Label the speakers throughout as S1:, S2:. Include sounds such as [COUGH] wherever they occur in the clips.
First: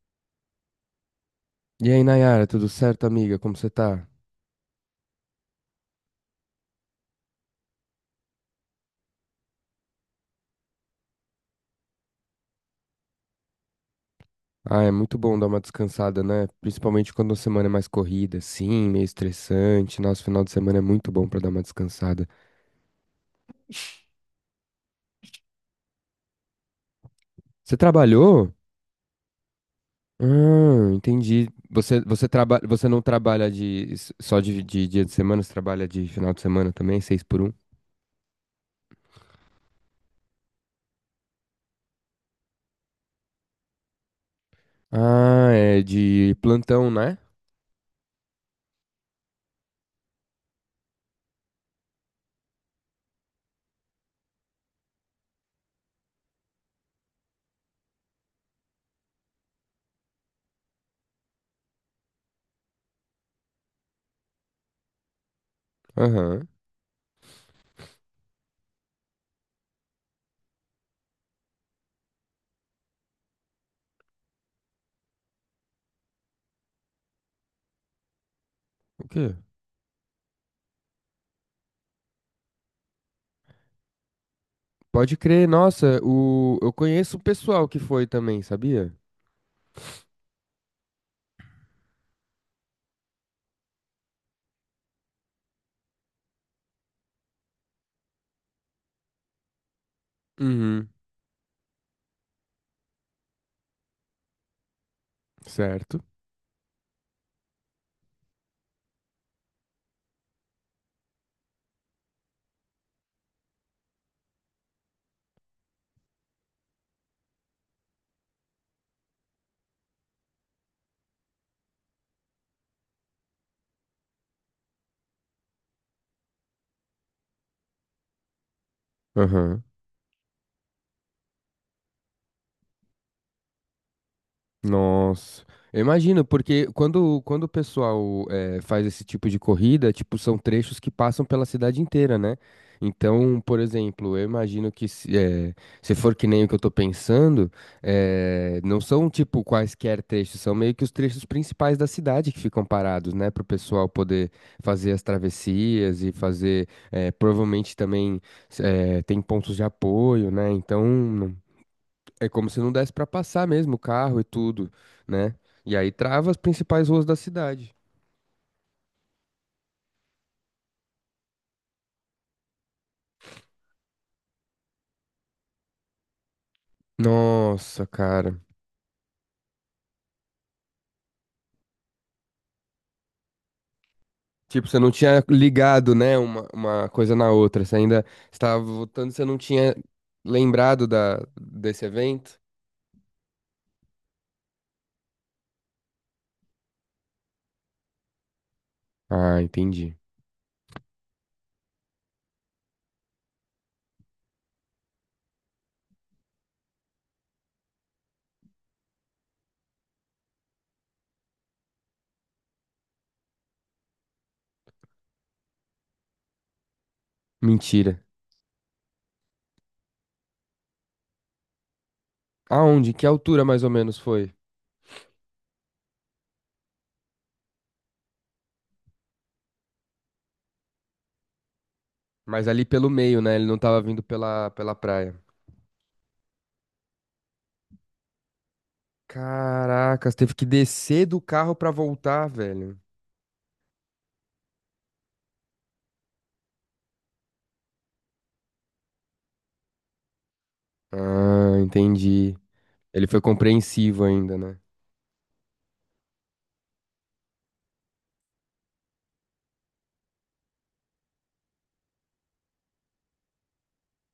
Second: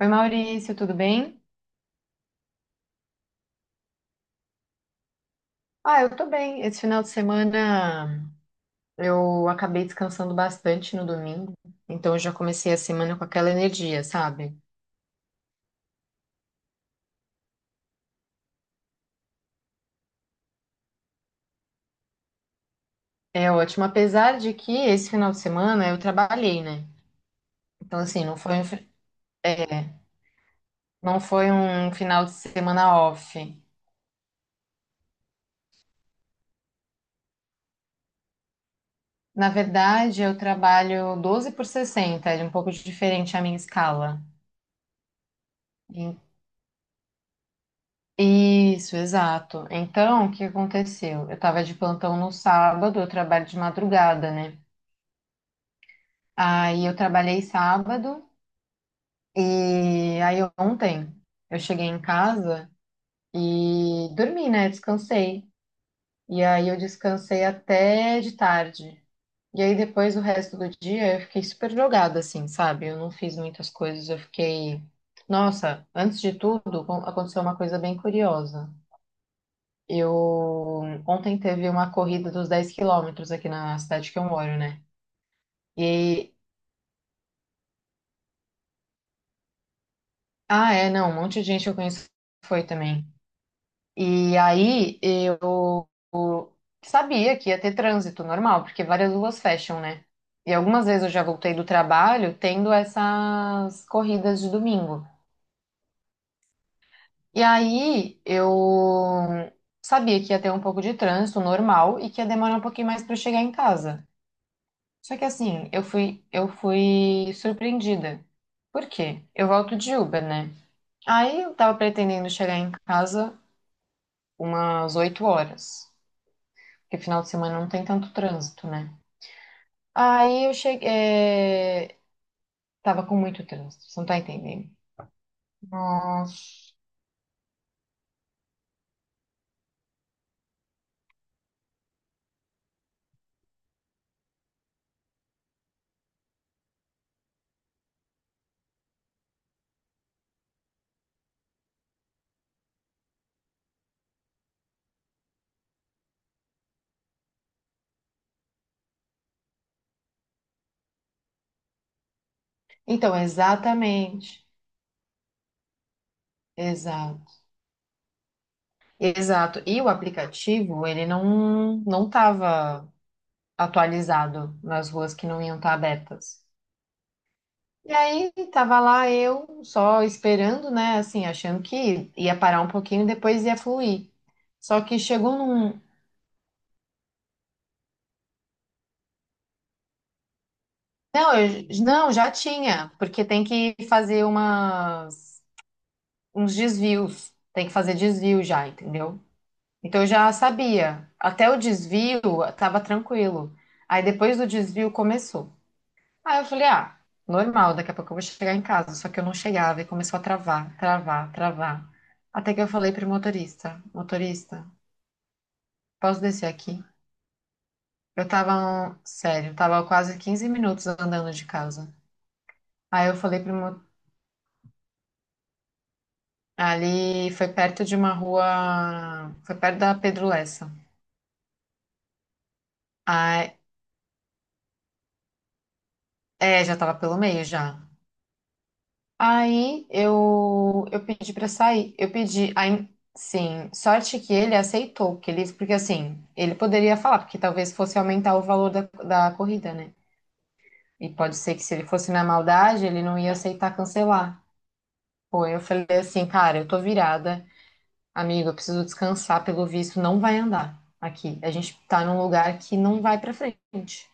S1: Oi, Maurício, tudo bem?
S2: E aí, Nayara, tudo certo, amiga? Como você tá?
S1: Ah, eu tô bem. Esse final de semana eu acabei descansando bastante no domingo, então eu já comecei a semana com aquela energia, sabe?
S2: Ah, é muito bom dar uma descansada, né? Principalmente quando a semana é mais corrida, sim, meio estressante. Nosso final de semana é muito bom pra dar uma descansada.
S1: É ótimo, apesar de que esse final de semana eu trabalhei, né?
S2: Você
S1: Então, assim, não
S2: trabalhou?
S1: foi um, fi- é,
S2: Ah,
S1: não
S2: entendi.
S1: foi um
S2: Você,
S1: final
S2: você,
S1: de semana
S2: você não
S1: off.
S2: trabalha só de dia de semana, você trabalha de final de semana também, 6 por 1?
S1: Na verdade, eu trabalho 12 por 60, é um pouco diferente a minha escala.
S2: Ah, é de plantão, né?
S1: Isso, exato. Então, o que aconteceu? Eu estava de plantão no sábado, eu trabalho de madrugada, né? Aí eu trabalhei sábado e aí ontem eu cheguei em casa e dormi, né? Descansei. E
S2: Aham.
S1: aí eu descansei até de tarde. E aí depois o resto do dia eu fiquei super jogada, assim, sabe? Eu não fiz muitas coisas, eu fiquei. Nossa, antes de tudo, aconteceu uma coisa bem curiosa.
S2: O quê?
S1: Eu ontem teve uma corrida dos 10 km aqui na cidade que eu moro, né?
S2: Pode crer, nossa,
S1: E
S2: eu conheço o pessoal que foi também, sabia?
S1: ah, é, não, um monte de gente que eu conheço foi também. E aí eu sabia que ia ter trânsito normal, porque várias ruas fecham, né? E algumas
S2: Uhum,
S1: vezes eu já voltei do trabalho tendo essas corridas de domingo.
S2: certo.
S1: E aí eu sabia que ia ter um pouco de trânsito normal e que ia demorar um pouquinho mais para chegar em casa. Só que assim, eu fui surpreendida. Por quê? Eu volto de Uber, né? Aí eu tava pretendendo chegar em casa umas 8 horas, porque final de semana não tem tanto trânsito, né?
S2: Aham.
S1: Aí eu cheguei. Tava com muito trânsito, você não tá entendendo?
S2: Nossa, eu imagino,
S1: Nossa.
S2: porque quando o pessoal faz esse tipo de corrida, tipo, são trechos que passam pela cidade inteira, né? Então, por exemplo, eu imagino que se for que nem o que eu tô pensando, não são tipo quaisquer trechos, são meio que os trechos principais da cidade que ficam parados, né? Para o pessoal poder fazer as travessias e fazer, provavelmente também tem pontos de apoio, né? Então, é como se não desse pra
S1: Então,
S2: passar mesmo o carro e
S1: exatamente.
S2: tudo, né? E aí trava as principais ruas da
S1: Exato.
S2: cidade.
S1: Exato. E o aplicativo, ele não, não tava atualizado nas ruas que não iam estar abertas.
S2: Nossa,
S1: E aí,
S2: cara.
S1: tava lá eu só esperando, né? Assim, achando que ia parar um pouquinho, e depois ia fluir.
S2: Tipo, você
S1: Só
S2: não
S1: que
S2: tinha
S1: chegou num.
S2: ligado, né, uma coisa na outra. Você ainda estava votando, você não tinha lembrado
S1: Não, eu-
S2: desse
S1: não, já
S2: evento?
S1: tinha, porque tem que fazer umas, uns desvios. Tem que fazer desvio já, entendeu?
S2: Ah, entendi.
S1: Então eu já sabia. Até o desvio tava tranquilo. Aí depois do desvio começou. Aí eu falei, ah, normal, daqui a pouco eu vou chegar em casa. Só que eu não chegava e começou a travar, travar, travar. Até que eu falei pro motorista, motorista, posso descer aqui?
S2: Mentira.
S1: Eu tava, sério, tava quase 15 minutos andando de casa.
S2: Aonde? Que
S1: Aí eu falei
S2: altura mais ou menos foi?
S1: ali foi perto de uma rua, foi perto da Pedro Lessa.
S2: Mas ali pelo meio, né? Ele
S1: Aí,
S2: não tava vindo pela, pela praia.
S1: é, já tava pelo meio já. Aí
S2: Caracas, teve que
S1: eu,
S2: descer
S1: eu
S2: do
S1: pedi pra
S2: carro pra
S1: sair. Eu
S2: voltar,
S1: pedi,
S2: velho.
S1: aí, sim, sorte que ele aceitou, que ele, porque assim, ele poderia falar, porque talvez fosse aumentar o valor da corrida, né? E pode ser
S2: Ah,
S1: que se ele fosse na
S2: entendi.
S1: maldade, ele
S2: Ele
S1: não
S2: foi
S1: ia aceitar
S2: compreensivo ainda,
S1: cancelar.
S2: né?
S1: Pô, eu falei assim, cara, eu tô virada, amigo, eu preciso descansar, pelo visto, não vai andar aqui. A gente tá num lugar que não vai pra frente.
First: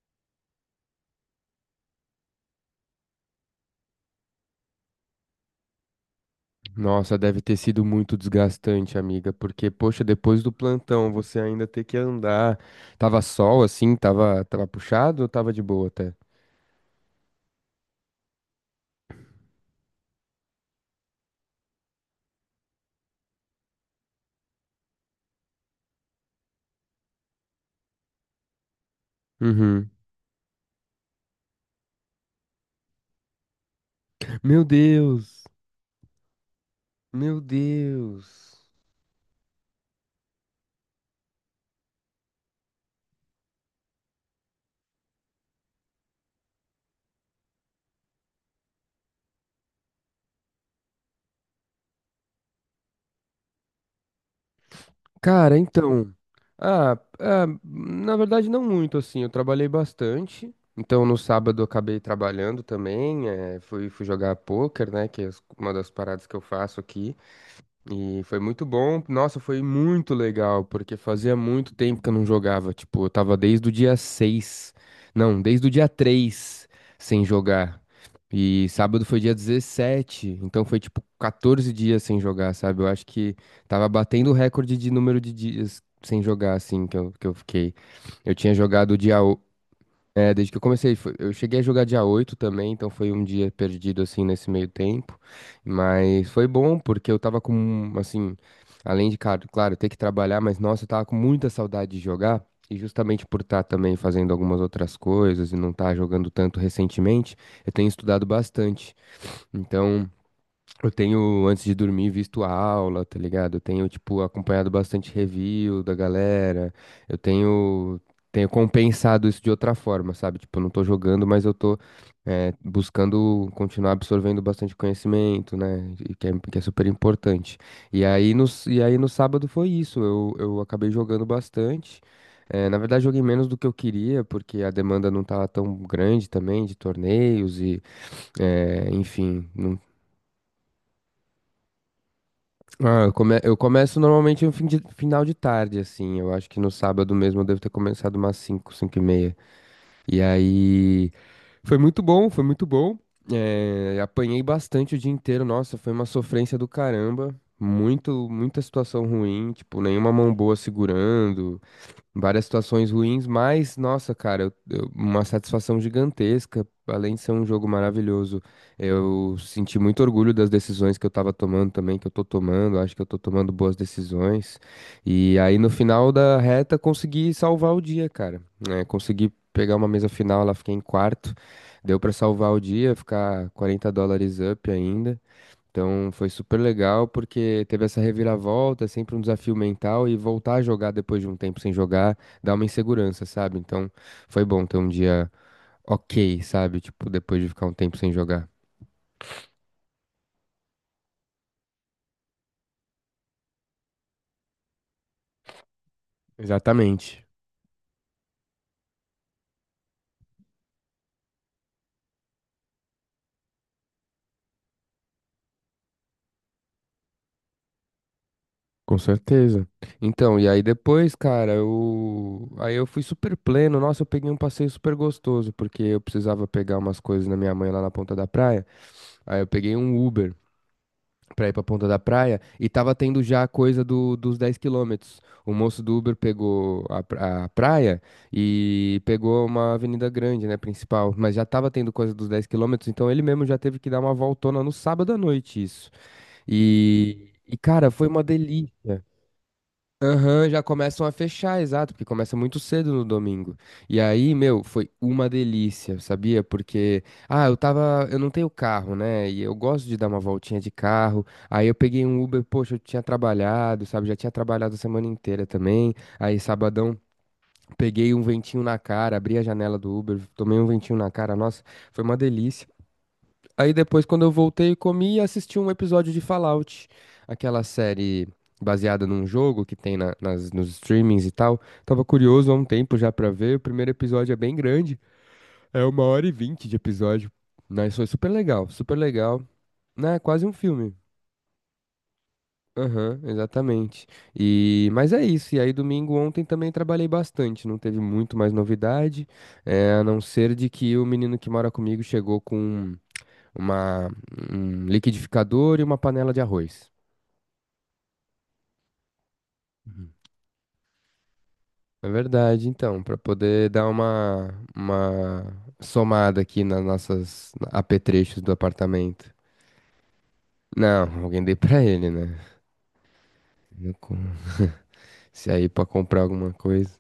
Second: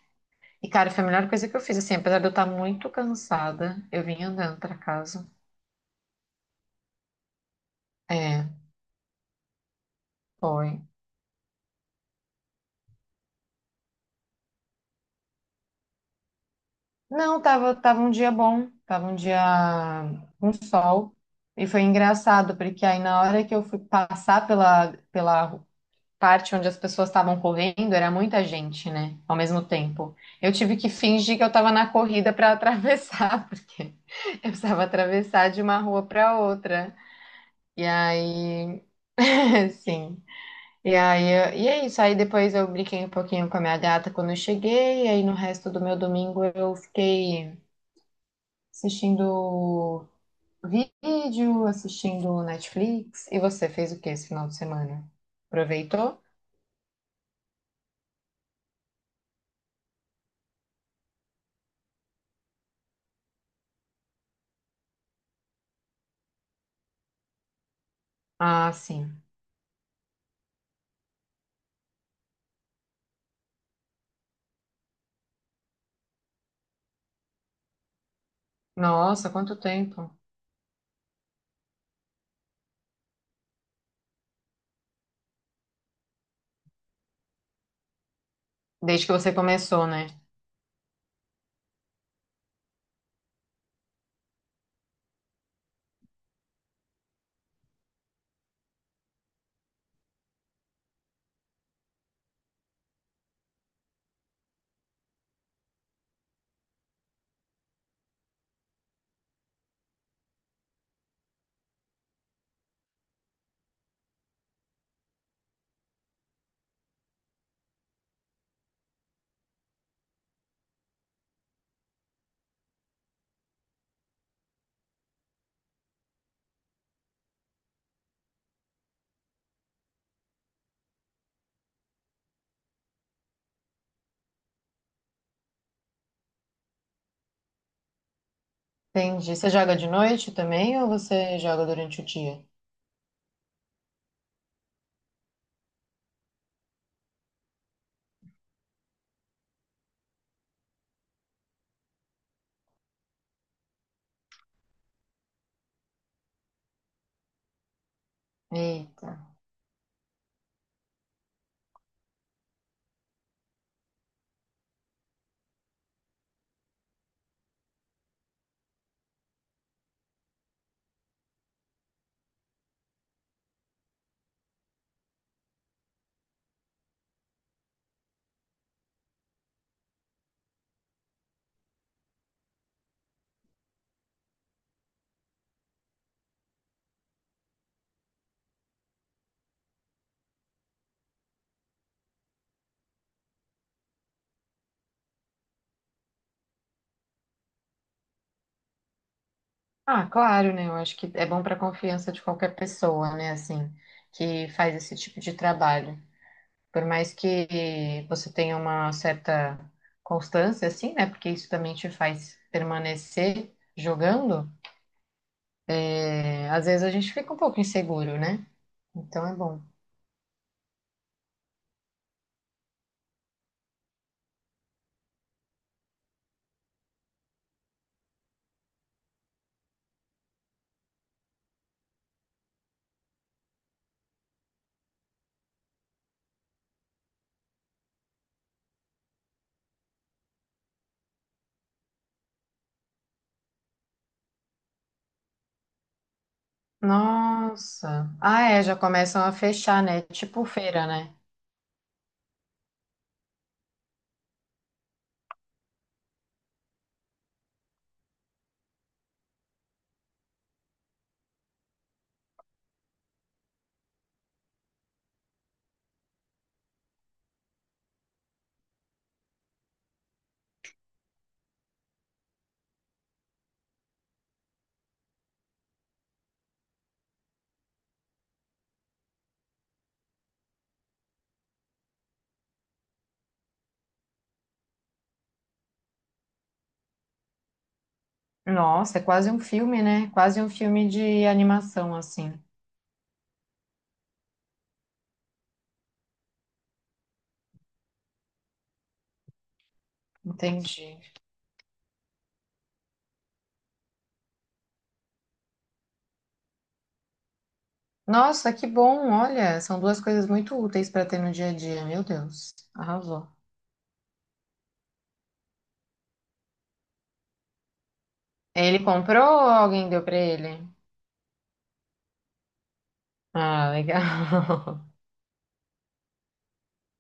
S1: E, cara, foi a melhor coisa que eu fiz, assim, apesar de eu estar muito cansada, eu vim andando pra casa.
S2: Nossa, deve ter sido muito
S1: É.
S2: desgastante, amiga, porque, poxa, depois do
S1: Foi.
S2: plantão você ainda ter que andar. Tava sol assim, tava puxado ou tava de boa até?
S1: Não, tava, tava um dia bom, tava um dia com sol. E foi engraçado, porque aí na hora que eu fui passar pela parte onde as pessoas estavam correndo, era muita gente, né? Ao mesmo
S2: Uhum.
S1: tempo. Eu tive que fingir que eu tava na corrida para atravessar, [LAUGHS] porque eu
S2: Meu
S1: precisava
S2: Deus!
S1: atravessar de uma rua para outra.
S2: Meu
S1: E
S2: Deus!
S1: aí, [LAUGHS] sim. E aí, e é isso. Aí depois eu brinquei um pouquinho com a minha gata quando eu cheguei, e aí no resto do meu domingo eu fiquei. Assistindo vídeo, assistindo Netflix. E você fez o que esse final de semana?
S2: Cara, então.
S1: Aproveitou?
S2: Ah, ah, na verdade, não muito assim. Eu trabalhei bastante. Então, no sábado, eu acabei trabalhando também. Fui jogar pôquer, né? Que é uma das paradas que eu faço aqui. E foi muito
S1: Ah,
S2: bom.
S1: sim.
S2: Nossa, foi muito legal, porque fazia muito tempo que eu não jogava. Tipo, eu tava desde o dia 6. Não, desde o dia 3 sem jogar. E sábado foi
S1: Nossa,
S2: dia
S1: quanto tempo.
S2: dezessete então foi tipo 14 dias sem jogar, sabe? Eu acho que tava batendo o recorde de número de dias sem jogar, assim, que eu fiquei. Eu tinha jogado
S1: Desde que você começou, né?
S2: desde que eu comecei, eu cheguei a jogar dia 8 também, então foi um dia perdido assim nesse meio tempo, mas foi bom porque eu tava com, assim, além de, claro, ter que trabalhar, mas nossa, eu tava com muita saudade de jogar e justamente por estar também fazendo algumas outras coisas e não estar jogando tanto recentemente, eu tenho estudado bastante. Então, eu tenho, antes de dormir, visto a aula, tá ligado? Eu tenho, tipo, acompanhado bastante review da galera. Eu tenho compensado isso de outra forma, sabe? Tipo, eu não tô jogando, mas eu tô, buscando continuar absorvendo bastante conhecimento, né? E que é super importante. E aí, no sábado foi isso. Eu acabei jogando bastante. Na verdade, joguei menos do que eu queria, porque a demanda não tava tão grande também de torneios e. É,
S1: Entendi.
S2: enfim,
S1: Você joga
S2: não.
S1: de noite também ou você joga durante o dia?
S2: Ah, eu começo normalmente no final de tarde, assim. Eu acho que no sábado mesmo eu devo ter começado umas 5h30. E aí foi muito bom, foi muito bom. Apanhei bastante o dia inteiro. Nossa, foi uma sofrência do caramba. Muito, muita situação
S1: Eita.
S2: ruim, tipo, nenhuma mão boa segurando várias situações ruins, mas, nossa, cara, uma satisfação gigantesca. Além de ser um jogo maravilhoso, eu senti muito orgulho das decisões que eu tava tomando também, que eu tô tomando. Acho que eu tô tomando boas decisões. E aí, no final da reta, consegui salvar o dia, cara, né? Consegui pegar uma mesa final, lá fiquei em quarto. Deu pra salvar o dia, ficar US$ 40 up ainda. Então foi super legal porque teve essa reviravolta, é sempre um desafio mental, e voltar a jogar depois de um tempo sem jogar dá uma insegurança, sabe? Então foi bom ter um dia ok, sabe? Tipo, depois de ficar um tempo sem jogar.
S1: Ah, claro, né? Eu acho que é bom para a confiança de qualquer pessoa, né? Assim, que faz esse tipo de trabalho. Por mais
S2: Exatamente.
S1: que você tenha uma certa constância, assim, né? Porque isso também te faz permanecer jogando. É, às vezes a gente fica um pouco inseguro, né?
S2: Com
S1: Então é bom.
S2: certeza. Então, e aí depois, cara, aí eu fui super pleno. Nossa, eu peguei um passeio super gostoso, porque eu precisava pegar umas coisas na minha mãe lá na ponta da praia. Aí eu peguei um Uber pra ir pra Ponta da Praia, e tava tendo já a coisa dos 10 km. O moço do Uber pegou a praia e pegou uma avenida grande, né, principal, mas já tava tendo coisa dos 10 km, então ele mesmo já teve que dar uma voltona no sábado à noite, isso. E, cara, foi
S1: Nossa.
S2: uma
S1: Ah, é, já
S2: delícia.
S1: começam a fechar, né? Tipo
S2: Ah, já
S1: feira,
S2: começam a
S1: né?
S2: fechar, exato, porque começa muito cedo no domingo. E aí, meu, foi uma delícia, sabia? Porque, ah, eu não tenho carro, né? E eu gosto de dar uma voltinha de carro. Aí eu peguei um Uber, poxa, eu tinha trabalhado, sabe? Já tinha trabalhado a semana inteira também. Aí sabadão peguei um ventinho na cara, abri a janela do Uber, tomei um ventinho na cara. Nossa, foi uma delícia. Aí depois, quando eu voltei, comi e assisti um episódio de Fallout, aquela série baseada num jogo que tem nos streamings e tal. Tava curioso há um tempo já pra ver. O primeiro episódio é bem grande, é 1h20 de episódio. Mas foi super legal, super
S1: Nossa, é quase um
S2: legal.
S1: filme, né?
S2: Né,
S1: Quase
S2: quase
S1: um
S2: um
S1: filme
S2: filme.
S1: de animação, assim.
S2: Aham, exatamente. E mas é isso. E aí domingo ontem também trabalhei bastante, não teve muito mais novidade, a não ser de que
S1: Entendi.
S2: o menino que mora comigo chegou com uma, um liquidificador e uma panela de arroz.
S1: Nossa, que bom. Olha, são duas
S2: Uhum.
S1: coisas muito úteis para ter no dia a dia. Meu
S2: É
S1: Deus,
S2: verdade, então, para
S1: arrasou.
S2: poder dar uma somada aqui nas nossas apetrechos do
S1: Ele
S2: apartamento.
S1: comprou ou alguém deu para ele?
S2: Não, alguém dei pra ele, né?
S1: Ah,
S2: Eu com-
S1: legal. [LAUGHS]
S2: Se aí pra comprar alguma coisa.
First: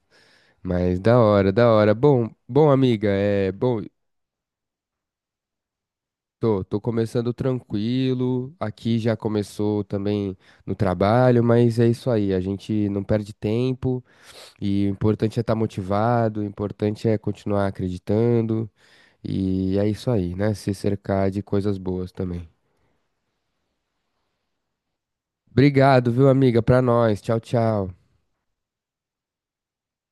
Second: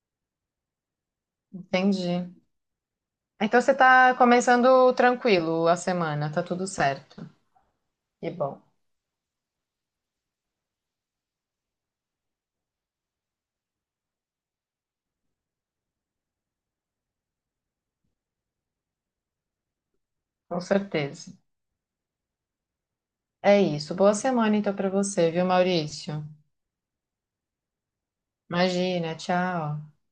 S2: Mas da hora, da hora.
S1: Entendi.
S2: Bom, bom, amiga, é
S1: Então você
S2: bom.
S1: está começando tranquilo a semana, tá
S2: Tô,
S1: tudo
S2: tô
S1: certo.
S2: começando
S1: Que
S2: tranquilo.
S1: bom,
S2: Aqui já começou também no trabalho, mas é isso aí. A gente não perde tempo. E o importante é estar motivado, o importante é continuar acreditando. E é isso aí, né?
S1: com
S2: Se cercar
S1: certeza.
S2: de coisas boas também.
S1: É isso. Boa semana então para você, viu,
S2: Obrigado,
S1: Maurício?
S2: viu, amiga? Pra nós. Tchau, tchau.
S1: Imagina, tchau.